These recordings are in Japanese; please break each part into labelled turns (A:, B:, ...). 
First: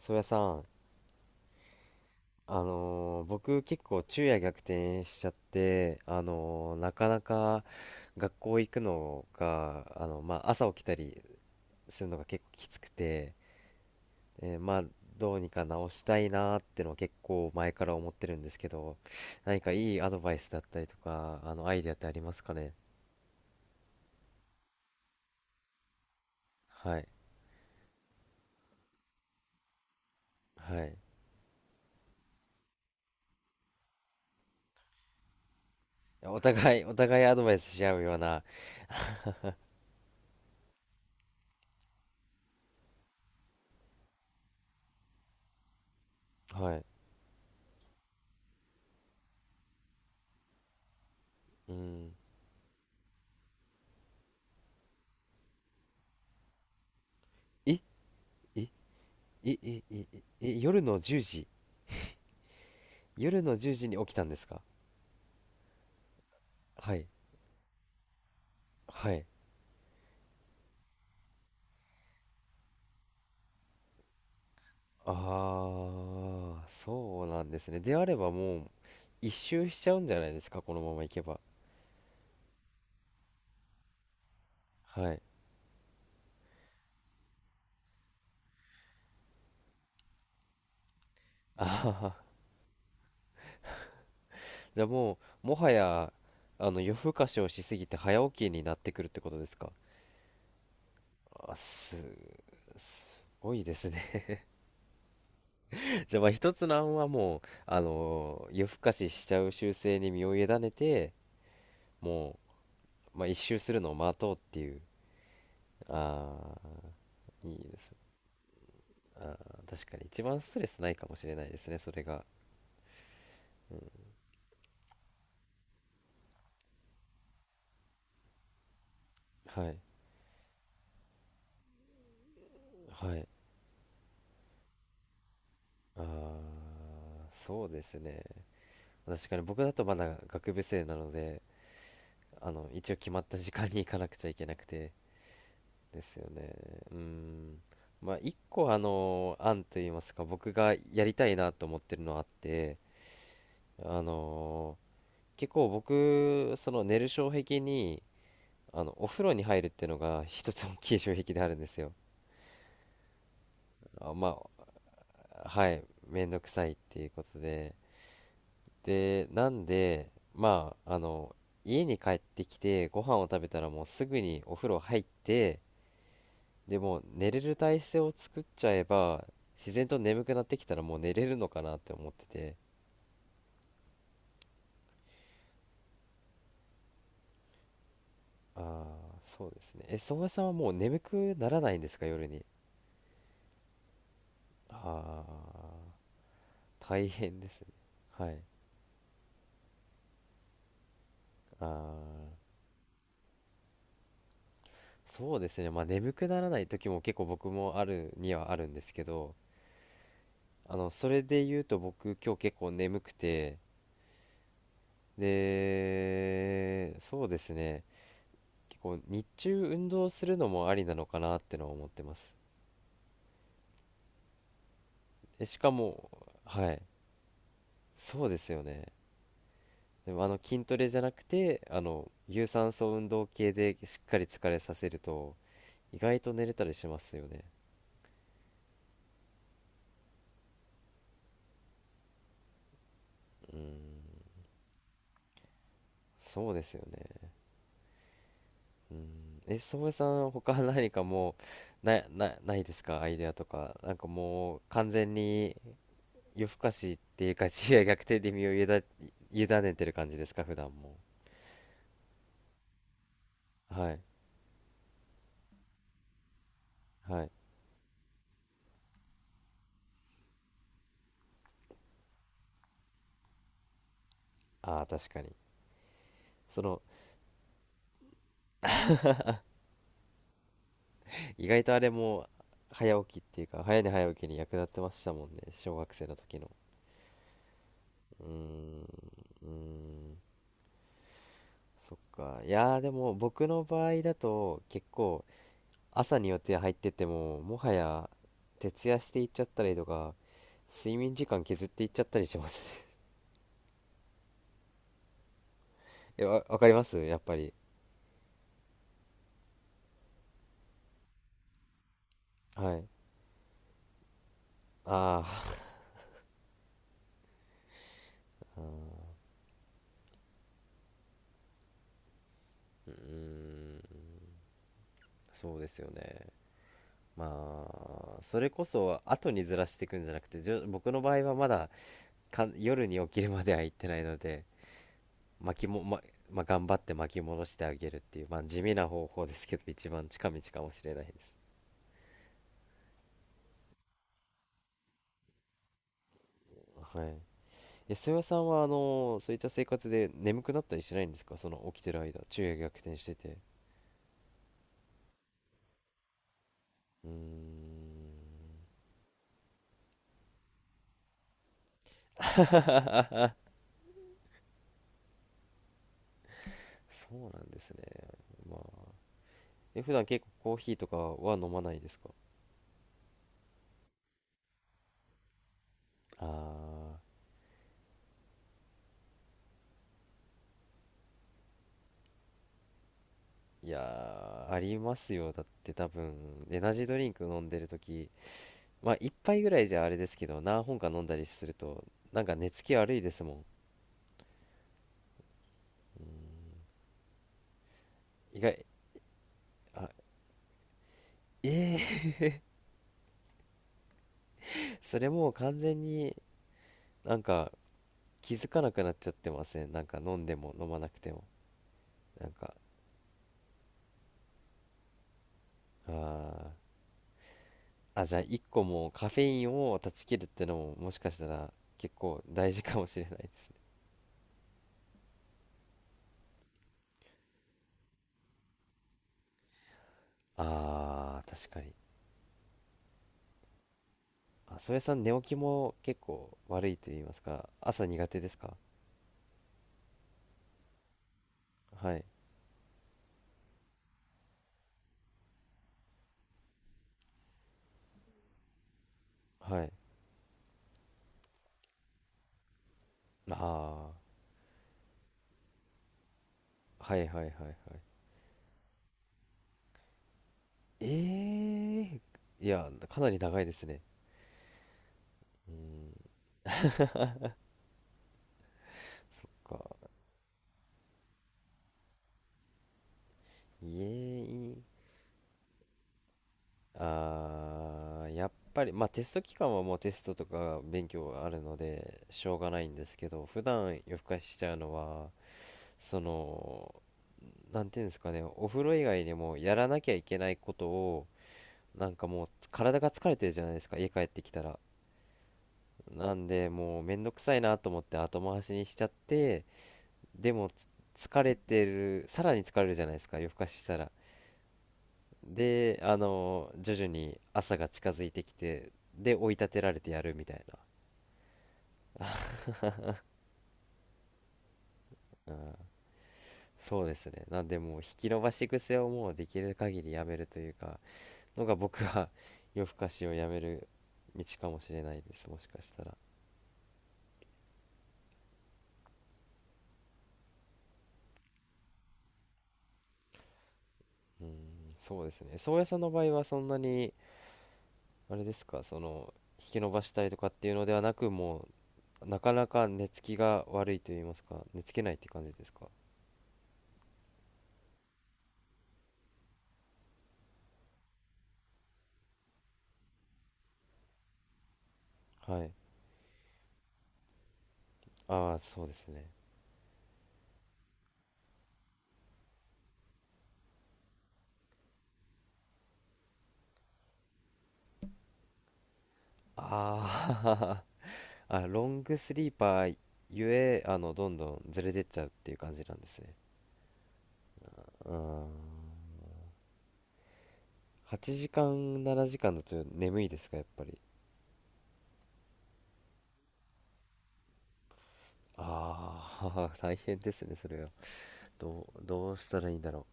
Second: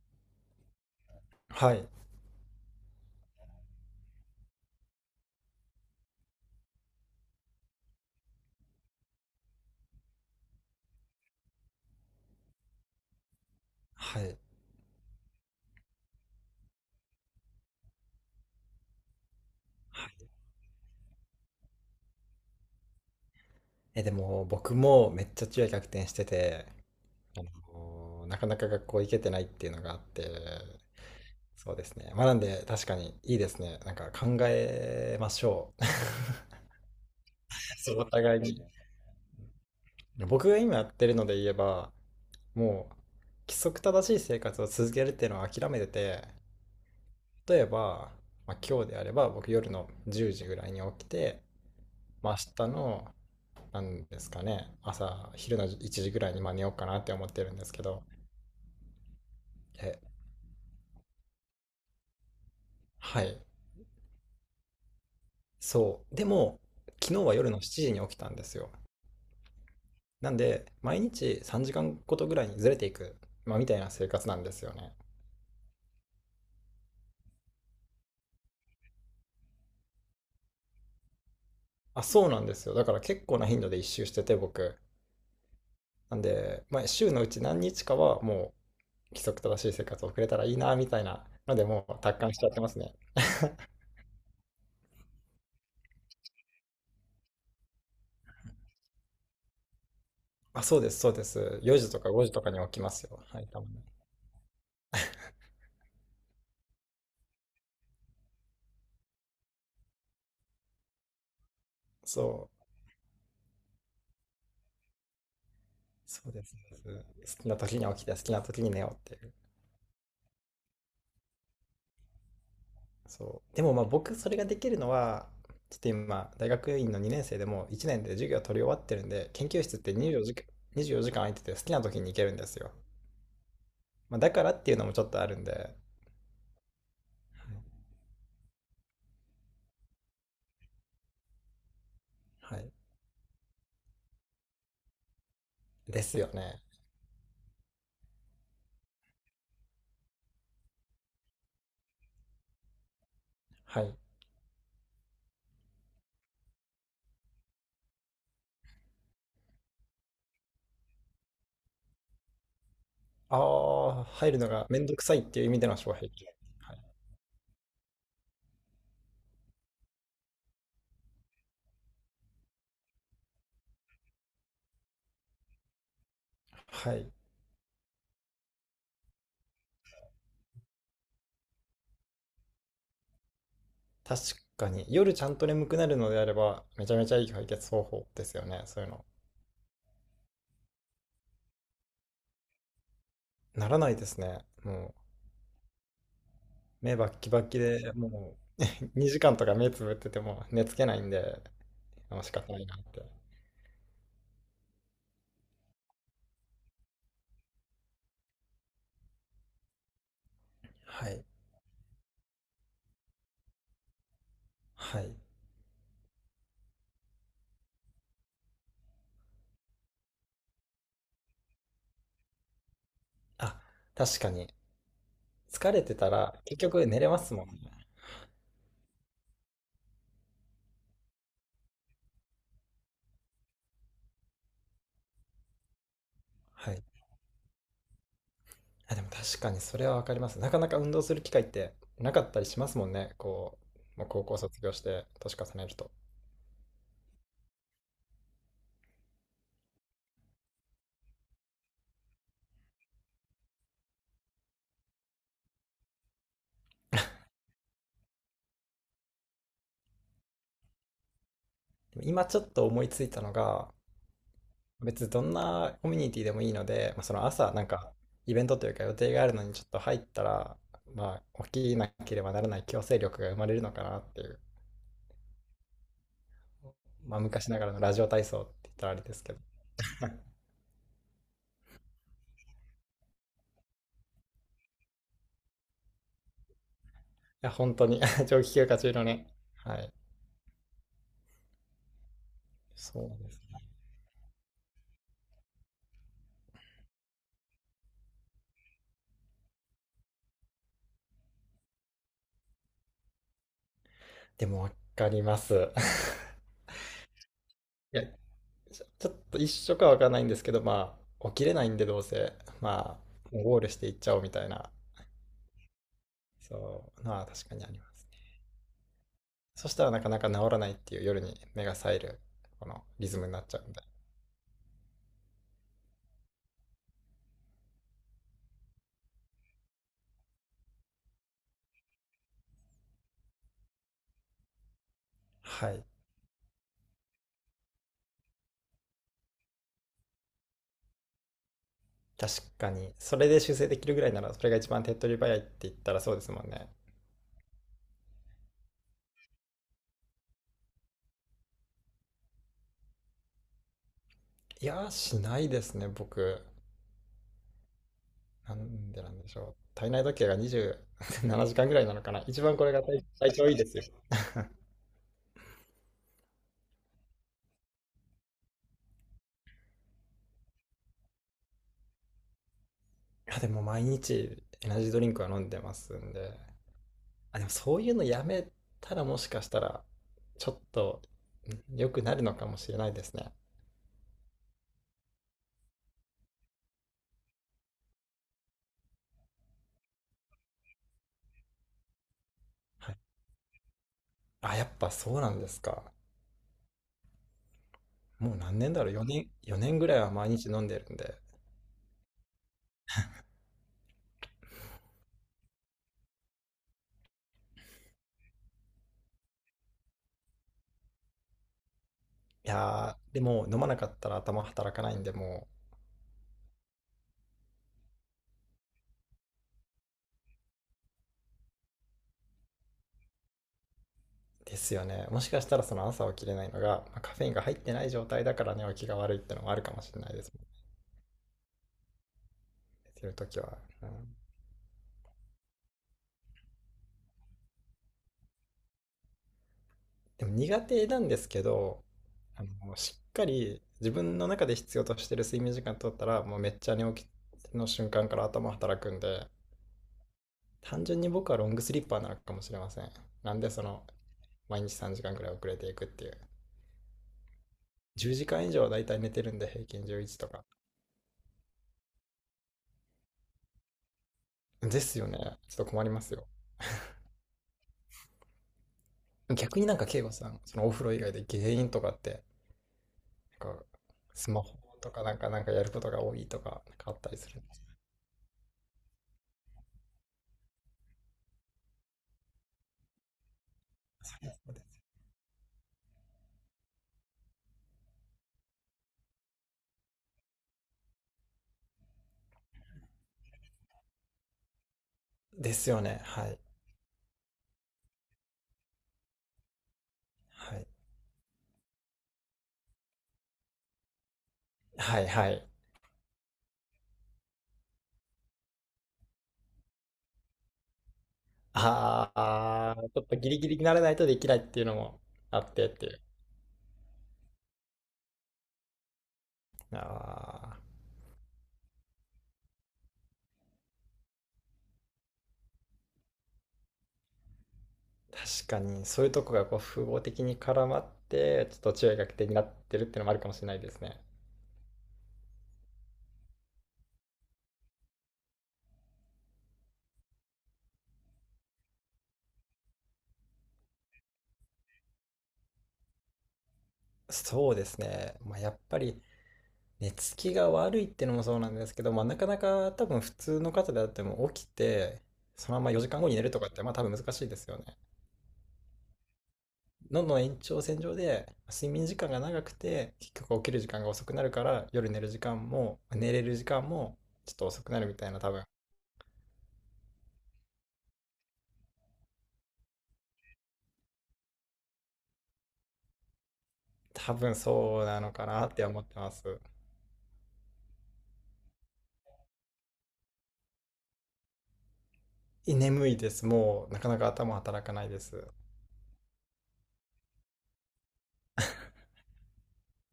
A: 宗谷さん、
B: はい。
A: 僕結構昼夜逆転しちゃって、なかなか学校行くのが、まあ、朝起きたりするのが結構きつくて、
B: はい。
A: まあ、どうにか直したいなーってのは結構前から思ってるんですけど、何かいい
B: は
A: アド
B: い。
A: バイスだったりとか、アイデアってありますかね？
B: え、でも僕もめっちゃ昼夜逆転してて、
A: はい。
B: なかなか学校行けてないっていうのがあって、
A: はい。
B: そうですね。まあなんで確かにいいですね。なんか考えましょう。
A: お互い、アドバイス し
B: そ
A: 合
B: う、
A: う
B: お
A: よう
B: 互い
A: な、
B: に。僕が今やってるので言えば、もう規則正しい生活を続けるっていうのを諦めてて、
A: はい。
B: 例えば、まあ、今日であれば僕夜の10時ぐらいに起きて、
A: うん。
B: まあ、明日のなんですかね。朝、昼の1時ぐらいにまあ寝ようかなって思ってるんで
A: え、
B: す
A: え、
B: けど。
A: え、え、え、
B: え、
A: え、夜の10時
B: は
A: 夜
B: い。
A: の10時に起きたんですか？
B: そう。でも、
A: はい。
B: 昨日は夜の7時に起きたんですよ。
A: はい。
B: なんで、毎日3時間ごとぐらいにずれていく、まあ、みたいな生活なんですよね。
A: ああ、そうなんですね。であればもう、一周しちゃうんじゃないですか、このままいけば。
B: あ、そうなんですよ。だから結構な頻度で一周してて、僕。
A: はい。
B: なんで、まあ、週のうち何日かはもう規則正しい生活を送れたらいいな、みたいなの
A: あ
B: で、も
A: は
B: う
A: は。
B: 達観しちゃってますね。
A: じゃあもう、もはや、夜更かしをしすぎて早起きになってくるってことですか？
B: あ、そうです、そうで
A: あ、
B: す。4時
A: す、
B: とか5時とかに起きますよ。
A: す
B: はい、
A: ご
B: た
A: い
B: ま
A: で
B: に。
A: すね。じゃあまあ一つの案はもう、夜更かししちゃう習性に身を委ねて、も
B: そう。
A: う、まあ一周するのを待とうっていう。
B: そうです
A: あ
B: ね。
A: あ、
B: そうです。好き
A: い
B: な
A: いで
B: 時に
A: すね。
B: 起きて、好きな時に寝ようっていう。
A: あー、確かに一番ストレスないかもしれないですね、それが。
B: そう。でもまあ僕、それができるのは、ちょっと今、大学院の2年生でも1年で授業取り終わってるんで、研究
A: はい
B: 室って24時間空いてて好きな時に行けるんですよ。
A: はい。
B: まあだからっていうのもちょっとあるんで、
A: ああ、そうですね。確かに僕だとまだ学部生なので、
B: はい。
A: 一応決まった時間に行かなくちゃいけなくて。で
B: で
A: す
B: す
A: よ
B: よ
A: ね。
B: ね。
A: うーん。まあ一個あの案といいますか、僕がやりたいなと思ってるのあって、
B: はい。
A: あの結構僕その寝る障壁に、お風呂に入るっていうのが一つ 大きい障壁であるんですよ。
B: ああ、
A: あ
B: 入
A: ま
B: るのがめんどくさいっていう意味で
A: は
B: の
A: い、
B: 障壁。
A: めんどくさい
B: は
A: っ
B: い。
A: ていうことで、で、なんで、まあ、家に帰ってきて、ご飯を食べたらもうすぐにお風呂入って、で
B: は
A: もう
B: い。
A: 寝れる体勢を作っちゃえば、自然と眠くなってきたらもう寝れるのかなって思ってて、
B: 確かに、夜ちゃんと眠くなるのであれば、めちゃめちゃいい解決方法ですよ
A: あ
B: ね、そういうの。
A: あ、そうですね。え、宗谷さんはもう眠くならないんですか、夜に？
B: ならないですね。もう、
A: ああ、
B: 目
A: 大
B: バッキ
A: 変
B: バ
A: で
B: キ
A: すね。
B: で
A: は
B: も
A: い。
B: う 2時間とか目つぶってても寝つけないんで、
A: あ
B: あ、仕
A: あ、
B: 方ないなって。
A: そうですね。まあ眠くならない時も結構僕もあるにはあるんですけど、
B: は
A: それ
B: い。
A: で言うと僕今日結構眠くて、
B: はい。
A: で、そうですね。結構日中運動するのもありなのかなってのは思ってます。
B: あ、確かに。
A: え、しか
B: 疲れて
A: も、
B: たら結
A: はい、
B: 局寝れますもんね。
A: そうですよね。でも筋トレじゃなくて、有酸素運動系でしっかり疲れさせると、意外と寝れた
B: は
A: り
B: い。
A: しますよね。
B: あ、でも確かにそれはわかります。なかなか運動する機会ってなかったりしますもんね。
A: う
B: こう、もう
A: ん、
B: 高校卒業して年重ねると。
A: そうですよね。うん、え、宗江さん、他何かもう、ないですか、アイデアとか？なんかもう、完全に、夜更かしっていうか昼夜逆転で身を委ねてる感じですか、普段も？
B: でも今ちょっと思いついたのが、
A: はい
B: 別にどんなコミュニティでもいいので、まあ、そ
A: は
B: の
A: い。
B: 朝なんかイベントというか予定があるのにちょっと入ったら、まあ、起きなければならない強制力が生まれるのかなっていう、
A: ああー、確かにその
B: まあ、昔ながらのラジオ体操って言ったらあれですけど、い
A: 意外とあれも早起きっていうか早寝早起きに役立ってましたもんね、小学生の時の。
B: や本当に
A: う ー
B: 長期休暇
A: ん。
B: 中のね。
A: うー
B: はい。
A: ん。そっか。いやー、で
B: そう
A: も
B: です
A: 僕
B: ね。
A: の場合だと結構朝に予定入っててももはや徹夜していっちゃったりとか、睡眠時間削っていっちゃったりしますね。
B: でも分かります。
A: わかりますやっぱり。
B: いや、ちょっと一緒か分かんないんですけど、まあ起きれないんでどうせ、
A: はい。
B: まあもうゴールしていっちゃおうみたいな。
A: ああ、
B: そう、まあ確かにあります。そしたらなかなか治らないっていう、夜に目が冴えるこの
A: うー
B: リズムになっちゃうん
A: ん。
B: で。
A: そうですよね。まあそれこそ後にずらしていくんじゃなくて、僕の場合はまだ夜に起きるまでは行ってないので、巻き
B: は
A: も、
B: い。
A: ままあ、頑張って巻き戻してあげるっていう、まあ、地味な方法ですけど 一番近道かもしれないです。
B: 確かに。それで修正できるぐらいなら、それが一番手っ取り早いって言ったらそうですもんね。
A: はい。え、曽谷さんはそういった生活で眠くなったりしないんですか、その起きてる間、昼夜逆転してて。
B: いやー、しないですね、僕。
A: うー
B: な
A: ん。
B: んで、なんでしょう。体内時計が27時間ぐらいなのかな。一番これが体調いいですよ。い
A: そうなんですね。まあ、普段結構コーヒーとかは飲まないですか？
B: や、でも毎日エナジードリンクは飲んでますんで。
A: あ
B: あ、でもそういうのやめたらもしかしたら、ちょっと良くなるのかもしれないですね。
A: ー、いやー、ありますよ、だって多分エナジードリンク飲んでる時、まあ一杯ぐらいじゃあれですけど、何本か飲んだりするとなんか寝つき
B: は
A: 悪
B: い。
A: いですもん。
B: あ、やっぱそうなんですか。もう
A: 意
B: 何
A: 外
B: 年だろう、4年ぐ
A: あ
B: らいは毎日飲んでるんで。
A: ええー それもう完全に、なんか気づかなくなっちゃってませんなんか飲んでも飲まなくても、なん
B: い
A: か
B: やー、でも飲まなかったら頭働かないんで、も
A: あーあ、じゃあ一個もうカフェインを断ち切るってのももしかしたら結構大事かもしれないですね。
B: う。ですよね。もしかしたらその朝起きれないのが、まあ、カフェインが入ってない状態だから寝起きが悪いってのもあるかもしれないですもんね。
A: あー、確かに。
B: 寝てるときは。うん、
A: あ、それさん、寝起きも結構悪いと言いますか、朝苦手ですか？
B: でも苦手なんですけど、
A: はい、
B: しっかり自分の中で必要としてる睡眠時間取ったら、もうめっちゃ寝起きの瞬間から頭働くんで、
A: はい。
B: 単純に僕はロングスリッパーなのかもしれません。なんで
A: あ
B: 毎日3時間ぐらい遅れていくっていう。
A: あ、はいはいはいはい。
B: 10時間以上はだいたい寝てるんで、平均11とか。
A: ええー、いや、かなり長いですね。
B: ですよね。ちょっと困りますよ。
A: か、
B: 逆になんか、慶吾さん、そのお風呂以外で原因とかって、なんか、スマ
A: い
B: ホ
A: え、
B: とかなんか、なんかやることが多いとか、なんかあったりするんですか？
A: あー、やっぱり、まあテスト期間はもうテストとか勉強があるので、しょうがないんですけど、普段夜更かししちゃうのは、その、なんていうんですかね、お風呂以外にもやらなきゃいけないことを、なんかもう体が疲れてるじゃないですか、家帰ってきたら。
B: ですよね。
A: な
B: は
A: ん
B: い。
A: でもうめんどくさいなと思って後回しにしちゃってでも
B: はい。
A: 疲れてる、さらに疲れるじゃないですか、夜更かししたら。
B: はいはい。
A: で徐々に朝が近づいてきてで追い立てられてやるみたい
B: ああ、ちょっとギリギリにならないとできないっていうのも
A: な、うん、
B: あってっていう。
A: そうですね。なんでもう引き延ばし癖をもうできる限りやめるという
B: ああ、
A: かのが、僕は 夜更かしをやめる道かもしれないです、もしかしたら。
B: 確かにそういうとこがこう複合的に絡まって、ちょっと注意が欠点になってるっていうのもあるかもしれないですね。
A: うん、そうですね。宗谷さんの場合はそんなに、あれですか、引き伸ばしたりとかっていうのではなく、もう、なかなか寝つきが悪いと言いますか、寝つけないって感じですか？
B: そうですね。まあ、やっぱり寝つきが悪いってのもそうなんですけど、まあ、なかなか多分普通の方であっても起きて、
A: はい。
B: そのまま4時間後に寝るとかってまあ多分難しいですよね。
A: ああ、そうですね。
B: どんどん延長線上で睡眠時間が長くて結局起きる時間が遅くなるから夜寝る時間も寝れる時間もちょっと遅くなるみたいな。多分
A: あー あ、ロングスリーパーゆえ、どんどんずれてっちゃうっていう感じなんですね。
B: 多分そう
A: うー
B: なの
A: ん。
B: かなって思ってます。
A: 8時間、7時間だと眠いですか、やっぱり？
B: 眠いです。もうなかなか頭働かないです。
A: ああ、大変ですね、それは。どうしたらいいんだろ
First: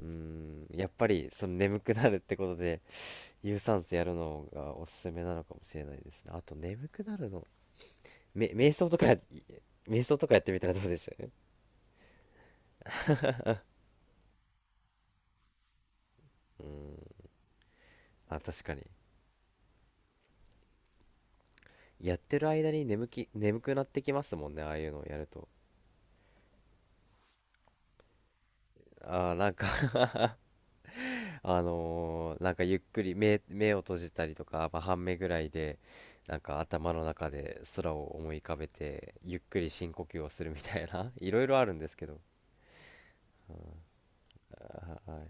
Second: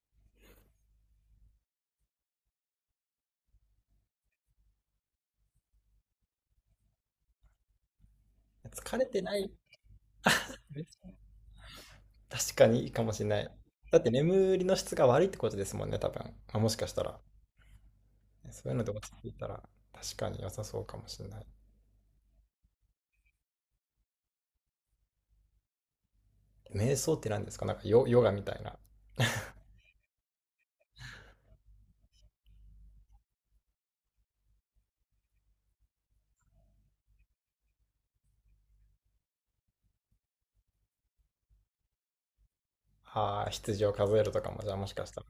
A: う。うーん、やっぱり、その眠くなるってことで、有酸素やるのがおすすめなのかもしれないですね。あと眠くなるの。瞑想と
B: 疲れ
A: か
B: てない。
A: 瞑想とかやってみたらどうです？
B: 確かにいいかもしれない。だって眠りの質が悪いってことですもんね、多分。まあ、
A: う
B: もしかし
A: ん。
B: たら。
A: あ、確
B: そう
A: か
B: いう
A: に。
B: ので落ち着いたら確かに良さそうかもしれない。
A: やってる間に眠くなってきますもんね、ああいうのをやると。
B: 瞑想って何ですか？なんか、ヨガみたいな。
A: あー、なんか なんかゆっくり目を閉じたりとか、まあ、半目ぐらいで、なんか頭の中で空を思い浮かべて、ゆっくり深呼吸をするみたいな いろいろあるんですけど。
B: ああ、羊を数えるとかも、じゃあもし
A: あ
B: か
A: ー、
B: し
A: は
B: たら
A: い。